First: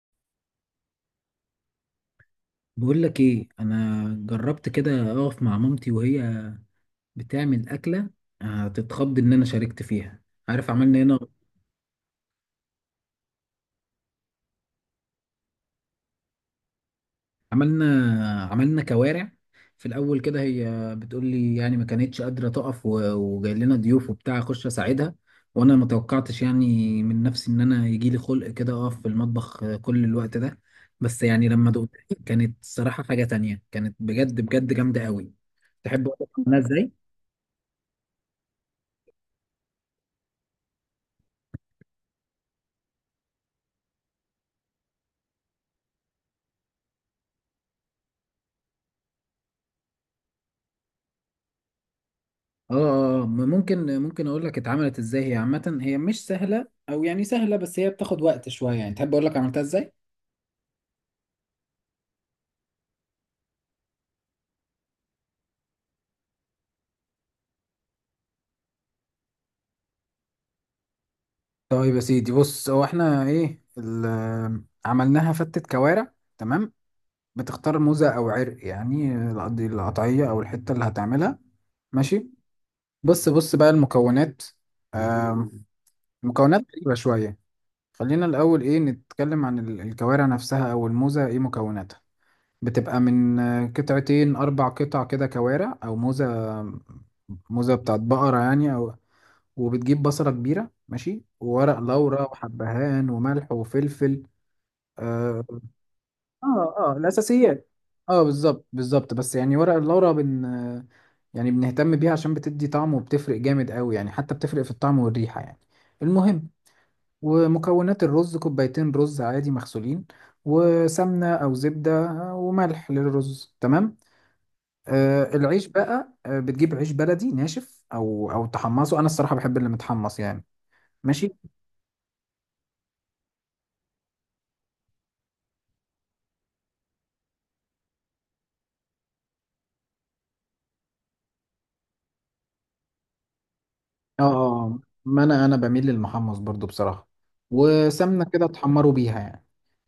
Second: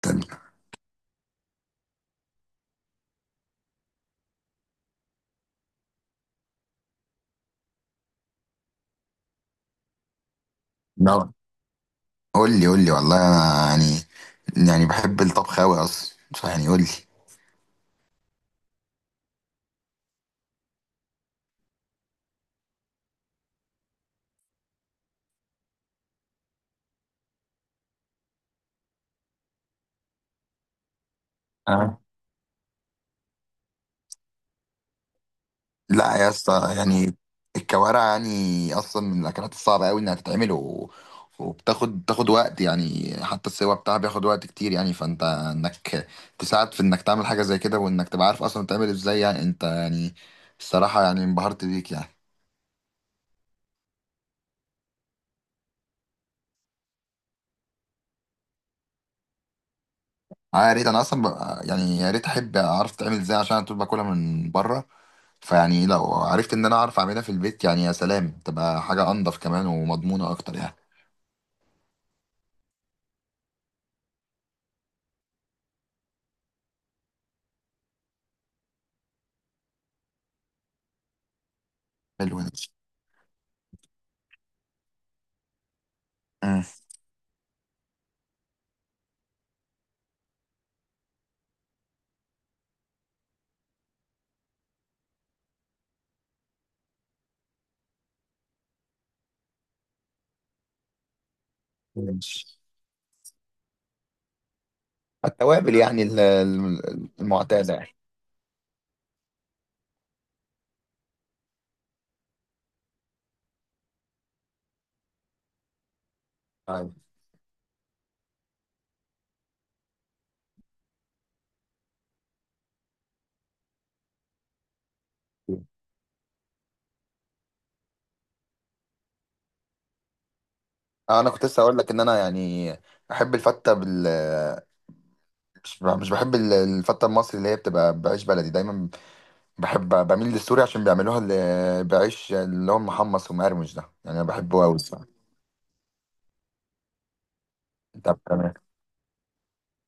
طب، بقول لك ايه، انا جربت كده اقف مع مامتي وهي بتعمل اكله. هتتخض ان انا شاركت فيها. عارف عملنا هنا؟ لا، قول لي قول لي، والله انا يعني بحب الطبخ قوي اصلا، يعني قول لي. عملنا عملنا كوارع. في الاول كده هي بتقول لي يعني ما كانتش قادره تقف وجاي لنا ضيوف وبتاع اخش اساعدها، وانا ما توقعتش يعني من نفسي ان انا يجي لي خلق كده اقف في المطبخ كل الوقت ده. بس يعني لما دقت أه. كانت صراحه حاجه تانية، كانت بجد بجد جامده قوي. تحب اقول لا لك يا عملناها اسطى، ازاي؟ يعني الكوارع يعني اصلا من الاكلات الصعبه قوي انها تتعمل وبتاخد وقت، يعني حتى السوا بتاعها بياخد وقت كتير، يعني فانت انك تساعد في انك تعمل حاجه زي كده، وانك تبقى عارف اصلا تعمل ازاي، يعني انت، يعني الصراحه يعني انبهرت بيك يعني. اه اه، ما ممكن اقول لك اتعملت ازاي. هي عامة هي مش سهلة او يعني سهلة، بس هي بتاخد وقت شوية. يعني تحب اقول لك عملتها ازاي؟ يا ريت انا اصلا يعني يا ريت احب اعرف تعمل ازاي عشان أنا طول باكلها من بره، فيعني لو عرفت ان انا اعرف اعملها في البيت يعني يا سلام، تبقى حاجه انضف كمان ومضمونه اكتر يعني. طيب يا سيدي، بص، هو احنا ايه عملناها فتة كوارع، تمام؟ بتختار موزة او عرق يعني، القطعية او الحتة اللي هتعملها. ماشي؟ حلو ده. بص بص بقى المكونات. آم، مم. المكونات غريبة شوية. خلينا الاول ايه نتكلم عن الكوارع نفسها او الموزة، ايه مكوناتها. بتبقى من قطعتين أربع قطع كده كوارع أو موزة، موزة بتاعت بقرة يعني. أو وبتجيب بصلة كبيرة، ماشي، وورق لورا ماشي. وحبهان وملح وفلفل. اه التوابل يعني الأساسيات. المعتاده يعني. اه، بالظبط بالظبط. بس يعني ورق اللورا يعني بنهتم بيها عشان بتدي طعم وبتفرق جامد قوي يعني، حتى بتفرق في الطعم والريحة يعني. المهم، طيب. ومكونات الرز كوبايتين رز عادي مغسولين، وسمنة أو زبدة وملح للرز، تمام. العيش بقى، بتجيب عيش بلدي ناشف او تحمصه. انا الصراحه بحب اللي متحمص يعني. انا ماشي. كنت لسه اقول لك ان انا يعني احب الفته مش بحب ال- الفته المصري اللي هي بتبقى بعيش بلدي دايما، بميل للسوري عشان بيعملوها اللي بعيش اللي هو محمص ومقرمش ده، يعني اه انا بحبه قوي آه، الصراحه. ما انا بميل للمحمص برضو بصراحه، طب وسمنه كده تمام. تحمروا بيها يعني.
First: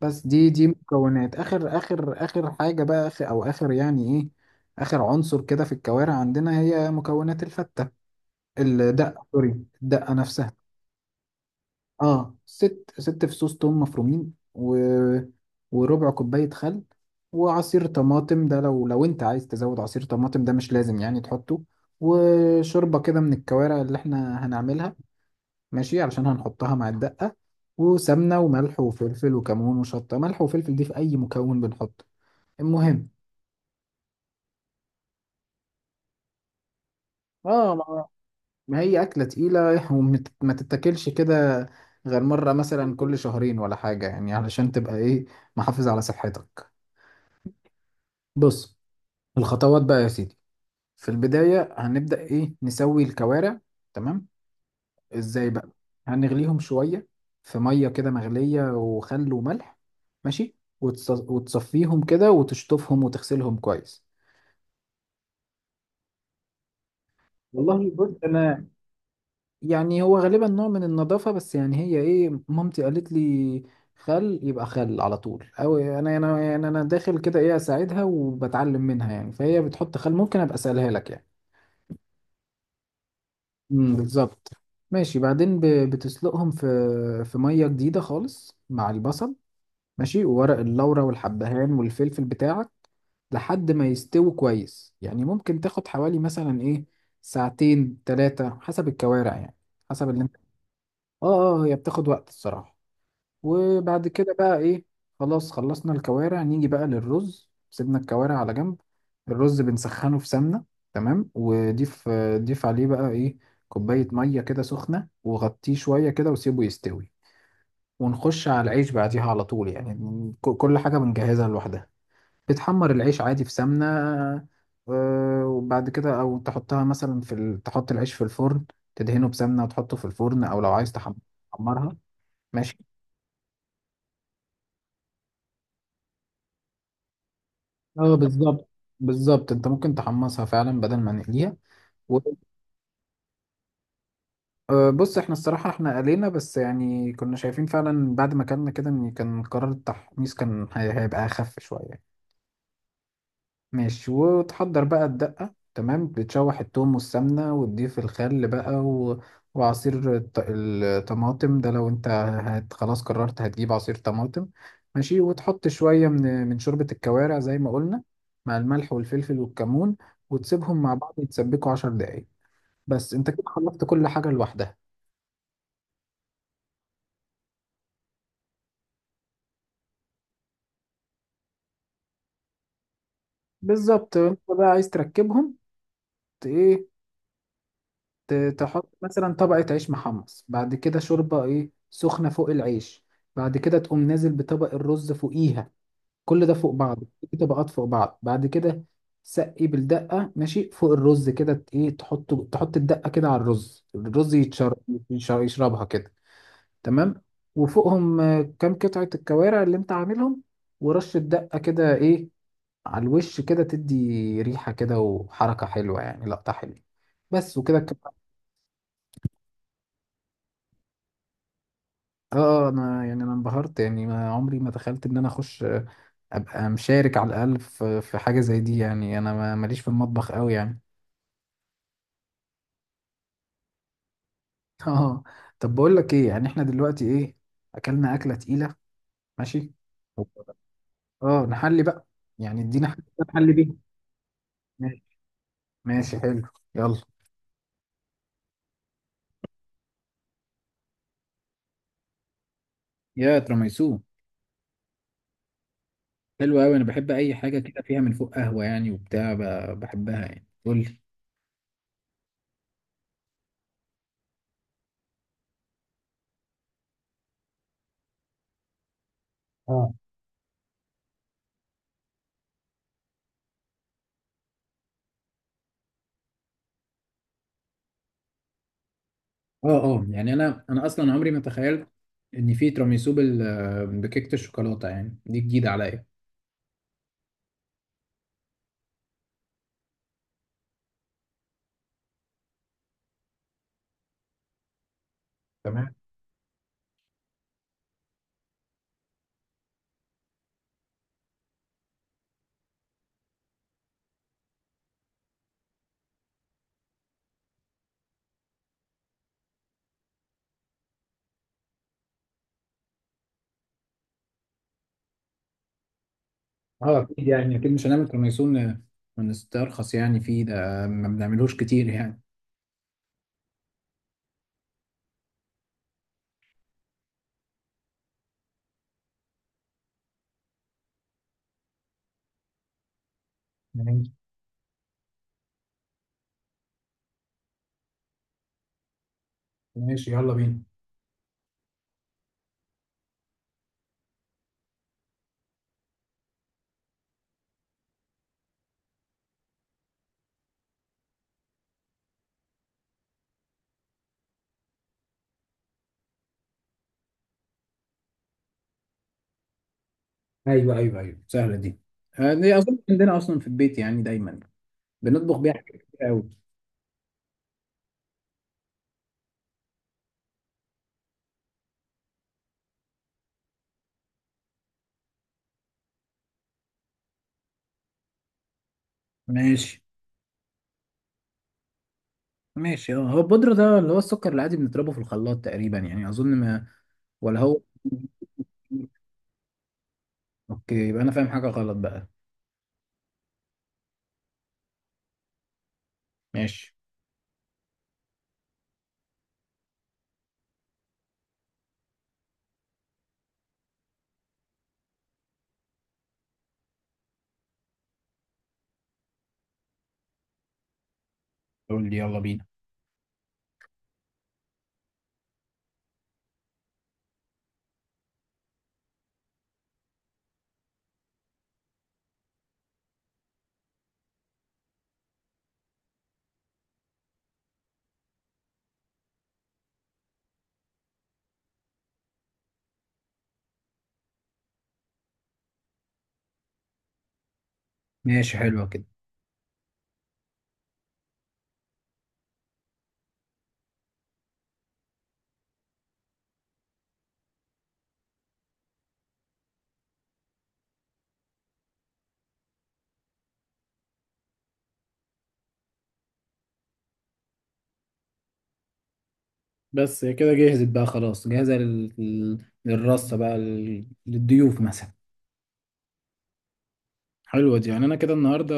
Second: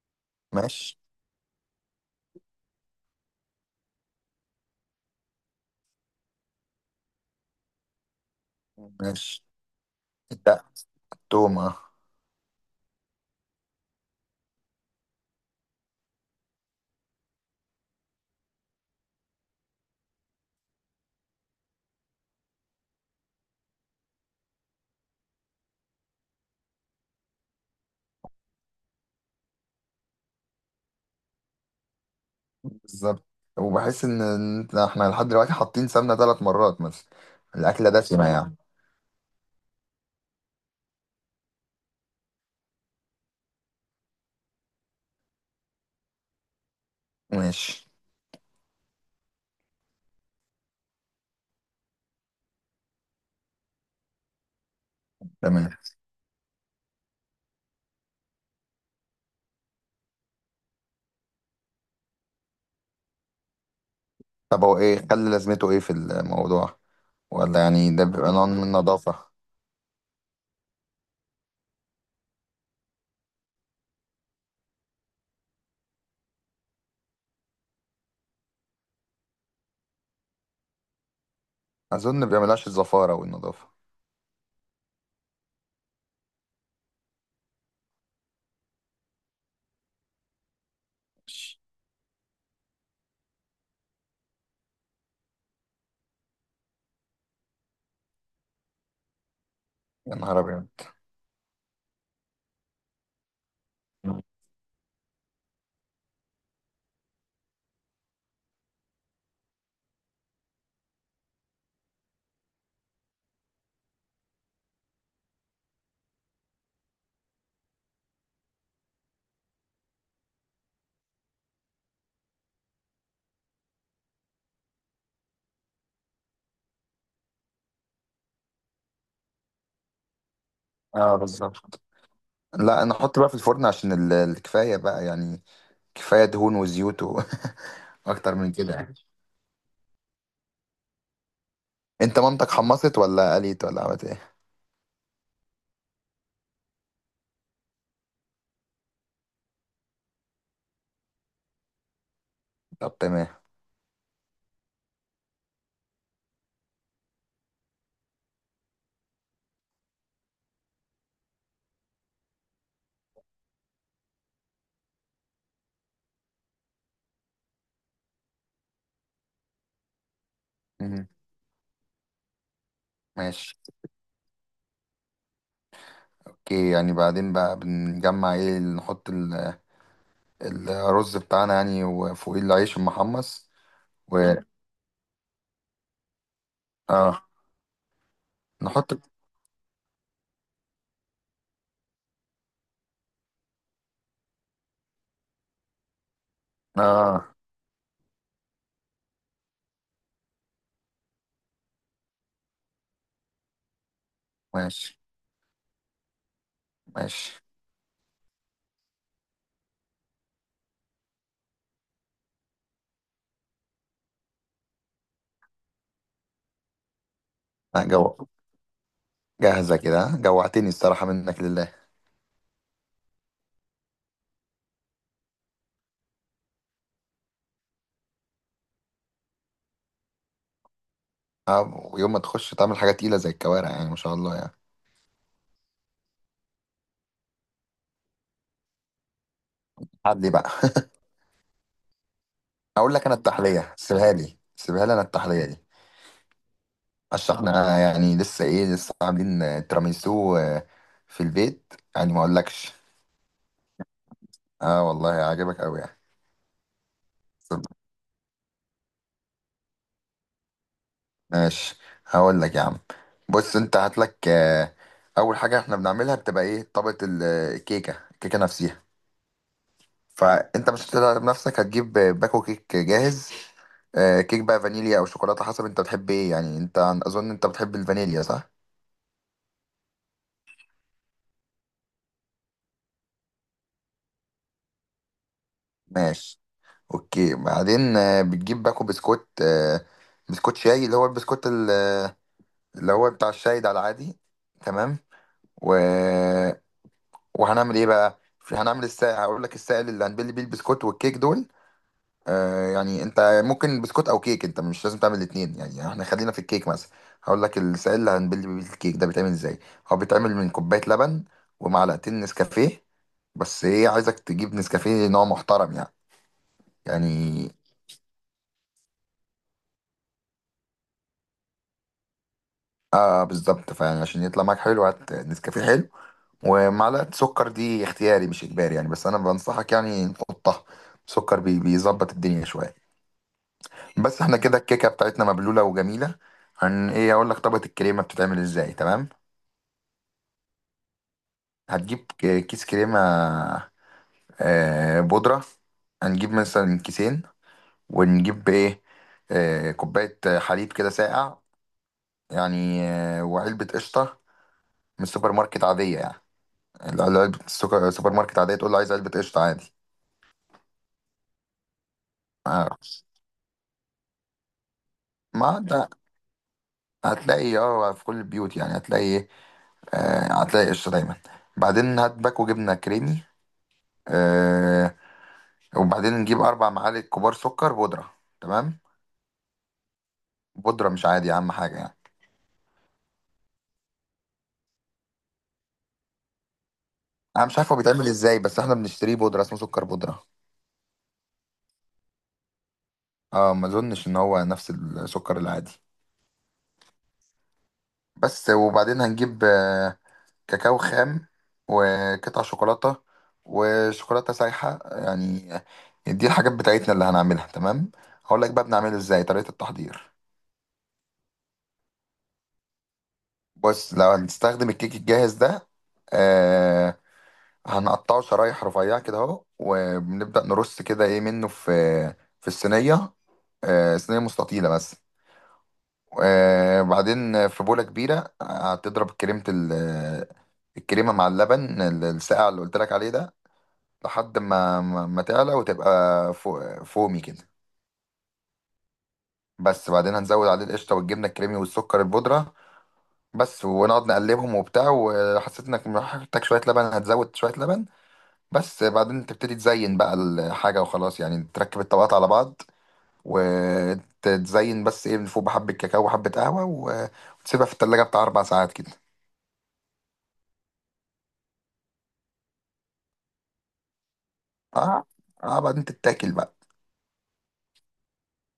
بس دي ماشي مكونات اخر حاجه بقى، اخر او اخر يعني ايه، اخر عنصر كده في الكوارع عندنا. هي مكونات الفته، الدقه ماشي. سوري، الدقه نفسها. ده تومه. اه، ست فصوص توم مفرومين، و... وربع كوباية خل، وعصير طماطم. ده لو انت عايز تزود عصير طماطم ده مش لازم يعني تحطه. وشوربة كده من الكوارع اللي احنا هنعملها، ماشي، علشان هنحطها مع الدقة. وسمنة وملح وفلفل وكمون وشطة. ملح وفلفل دي في أي مكون بنحطه. المهم، بالظبط، وبحس ان احنا لحد دلوقتي حاطين سمنه 3 مرات مثلا. اه، الاكله ما دسمه يعني. ما هي أكلة تقيلة وما تتاكلش كده غير مرة مثلا كل شهرين ولا حاجة يعني، علشان تبقى ايه، محافظ على صحتك. ماشي. بص، الخطوات بقى يا سيدي. في البداية هنبدأ إيه، نسوي الكوارع، تمام؟ إزاي بقى؟ تمام. هنغليهم شوية في مية كده مغلية وخل وملح، ماشي، وتصفيهم كده وتشطفهم وتغسلهم كويس. طب هو ايه خلي لازمته ايه في الموضوع، ولا والله يعني ده بص، بيبقى نوع من أنا النظافه؟ يعني هو غالبا نوع من النظافة، بس يعني هي إيه، مامتي قالت لي خل يبقى خل على طول. أو أنا يعني أنا داخل كده إيه أساعدها وبتعلم منها يعني، فهي بتحط خل، ممكن أبقى أسألها لك يعني. اظن بيعملهاش الزفاره والنظافه. بالظبط. ماشي. بعدين بتسلقهم في ميه جديده خالص مع البصل، ماشي، وورق اللورة والحبهان والفلفل بتاعك لحد ما يستووا كويس يعني، ممكن تاخد حوالي مثلا ايه، ساعتين ثلاثه حسب الكوارع يعني، حسب يا اللي انت. نهار ابيض! اه هي بتاخد وقت الصراحه. وبعد كده بقى ايه، خلاص خلصنا الكوارع، نيجي بقى للرز. سيبنا الكوارع على جنب، الرز بنسخنه في سمنة، تمام، وضيف عليه بقى ايه، كوباية مية كده سخنة، وغطيه شوية كده وسيبه يستوي. ونخش على العيش بعديها على طول يعني، كل حاجة بنجهزها لوحدها. بتحمر العيش عادي في سمنة، وبعد كده او تحطها مثلا تحط العيش في الفرن، تدهنه بسمنة وتحطه في الفرن، او لو عايز اه بالظبط. تحمرها. ماشي. لا، انا احط بقى في الفرن عشان الكفايه بقى يعني. كفايه دهون وزيوت اه، اكتر من بالظبط كده يعني. بالظبط، انت ممكن تحمصها فعلا بدل ما نقليها. انت و- مامتك حمصت ولا قليت ولا عملت ايه؟ بص، احنا الصراحة احنا قلينا، بس يعني كنا شايفين فعلا بعد ما كلنا كده ان كان قرار التحميص كان هيبقى اخف شوية. طب تمام. ماشي. وتحضر بقى الدقة، تمام، بتشوح التوم والسمنة وتضيف الخل بقى، وعصير الطماطم ده لو انت خلاص قررت هتجيب عصير طماطم، ماشي، وتحط شوية من شوربة الكوارع زي ما قلنا، مع الملح والفلفل والكمون، وتسيبهم مع مم. بعض يتسبكوا 10 دقايق. بس، انت كده ماشي. خلصت كل حاجة لوحدها. اوكي، يعني بعدين بقى بنجمع ايه، نحط الرز بتاعنا يعني وفوقيه العيش المحمص، بالظبط، و انت بقى عايز تركبهم. ت- ايه اه ت- نحط. تحط مثلا طبقة عيش محمص، بعد كده شوربة ايه سخنة فوق العيش، بعد كده تقوم نازل بطبق الرز فوقيها. كل ده فوق بعضه في اه طبقات فوق بعض. بعد كده سقي بالدقة، ماشي، فوق الرز كده، ت- ايه تحطه تحط الدقة كده على الرز ماشي يشربها كده، تمام. ماشي. وفوقهم كام قطعة الكوارع اللي انت عاملهم، ورش الدقة كده ايه على الوش كده، تدي ريحة كده وحركة حلوة يعني، لقطة حلوة. بس وكده. لا، جو، جاهزة كده ها؟ جوعتني الصراحة، منك لله! اه، انا يعني انا انبهرت يعني، ما عمري ما تخيلت ان انا اخش ابقى مشارك على الاقل في حاجه زي دي يعني. انا ماليش في المطبخ قوي يعني. ويوم ما تخش تعمل حاجة تقيلة زي الكوارع يعني ما شاء الله يعني. اه. طب بقول لك ايه، يعني احنا دلوقتي ايه، اكلنا اكله تقيله، ماشي، عدلي بقى. اه نحلي بقى، يعني ادينا اقول حاجه لك، انا كده نحلي بيها. التحلية سيبها لي سيبها لي انا، ماشي، التحلية دي. ماشي، حلو. يلا. عشان احنا يعني لسه ايه، لسه عاملين تراميسو في البيت يعني، ما اقولكش. يا تراميسو، اه والله عاجبك قوي يعني. حلو قوي. انا بحب اي حاجه كده فيها من فوق قهوه يعني وبتاع، بحبها يعني. قول ماشي. هقول لك يا عم. بص، انت هات لك، اول حاجه احنا بنعملها بتبقى ايه، طبقه الكيكه نفسها. لي. فانت مش هتقدر بنفسك، هتجيب باكو كيك جاهز. كيك بقى فانيليا او شوكولاته حسب انت بتحب ايه يعني، انت اظن انت بتحب الفانيليا صح؟ اه يعني انا اصلا عمري ما تخيلت ان في تراميسو بكيكه الشوكولاته يعني، دي جديده عليا. ماشي. اوكي بعدين بتجيب باكو بسكوت، بسكوت شاي اللي هو البسكوت اللي هو بتاع الشاي ده العادي، تمام. تمام. وهنعمل ايه بقى، في هنعمل السائل. هقول لك السائل اللي هنبل بيه البسكوت والكيك دول. يعني انت ممكن بسكوت او كيك، انت مش لازم تعمل الاثنين يعني، احنا خلينا في الكيك مثلا. هقول لك السائل اللي هنبل بيه الكيك ده بيتعمل ازاي. هو بيتعمل من كوبايه لبن ومعلقتين نسكافيه، بس ايه، عايزك تجيب نسكافيه نوع محترم يعني. اه، اكيد يعني يعني اكيد مش هنعمل تراميسو ونسترخص يعني فيه ده، ما بنعملوش كتير يعني. اه بالظبط فعلا، عشان يطلع معاك حلو هات نسكافيه حلو. ومعلقه سكر دي اختياري مش اجباري يعني، بس انا بنصحك يعني نحطها، سكر بيظبط الدنيا شويه. ماشي، بس احنا كده الكيكه بتاعتنا مبلوله وجميله. ايه اقول لك طبقه الكريمه بتتعمل ازاي، تمام. ماشي، يلا بينا. هتجيب كيس كريمه، بودره. هنجيب مثلا كيسين، ونجيب ايه، كوبايه حليب كده ساقع يعني، وعلبه قشطه من السوبر ماركت عاديه يعني. علبه السوبر ماركت عاديه، تقول له عايز علبه قشطه عادي. ايوه، ايوه، ايوه، سهله دي. دي اظن آه، عندنا اصلا في البيت يعني دايما بنطبخ بيها ما حاجات ده كتير قوي. هتلاقي اه في كل البيوت، يعني هتلاقي ايه، آه هتلاقي قشطه دايما. بعدين هات باكو جبنه كريمي، آه وبعدين نجيب 4 معالق كبار سكر بودره، تمام. ماشي، بودره مش عادي، اهم حاجه يعني. ماشي، اه. هو البودرة ده اللي هو السكر العادي بنضربه في الخلاط تقريبا يعني، اظن ما، ولا انا مش هو؟ عارف هو بيتعمل ازاي، بس احنا بنشتريه بودره، اسمه سكر بودره. اوكي، يبقى انا فاهم حاجه غلط بقى. اه، ما اظنش ان هو نفس السكر العادي. ماشي. بس وبعدين هنجيب كاكاو خام، وقطع شوكولاته، وشوكولاته سايحه يعني. دي الحاجات بتاعتنا اللي هنعملها، تمام. هقول لك بقى بنعمله ازاي طريقه التحضير. قول لي، يلا بينا. بص لو هنستخدم الكيك الجاهز ده، آه، هنقطعه شرايح رفيعة كده اهو، وبنبدأ نرص كده ايه منه في الصينية. صينية مستطيلة بس. بعدين في بولة كبيرة هتضرب كريمة الكريمة مع اللبن الساقع اللي قلت لك عليه ده، لحد ما تعلى وتبقى فومي كده. ماشي، حلوة كده. بس بعدين هنزود عليه القشطة والجبنة الكريمي والسكر البودرة بس، ونقعد نقلبهم وبتاع، وحسيت انك محتاج شوية لبن هتزود شوية لبن بس. بعدين تبتدي تزين بقى الحاجة وخلاص، يعني تركب الطبقات على بعض وتزين بس ايه من فوق بحبة كاكاو وحبة قهوة وتسيبها في التلاجة بتاع 4 ساعات كده. بس هي كده جهزت بقى، خلاص جاهزة للرصة بقى، للضيوف مثلا. اه, بعدين تتاكل بقى. حلوة دي يعني. أنا كده النهاردة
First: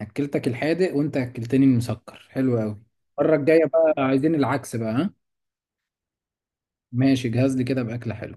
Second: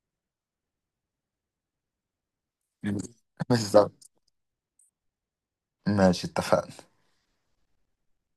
أكلتك الحادق وأنت أكلتني المسكر، حلوة أوي. المرة الجاية بالظبط. بقى عايزين العكس بقى، ها؟ ماشي اتفقنا. ماشي، جهز لي كده بأكلة حلوة.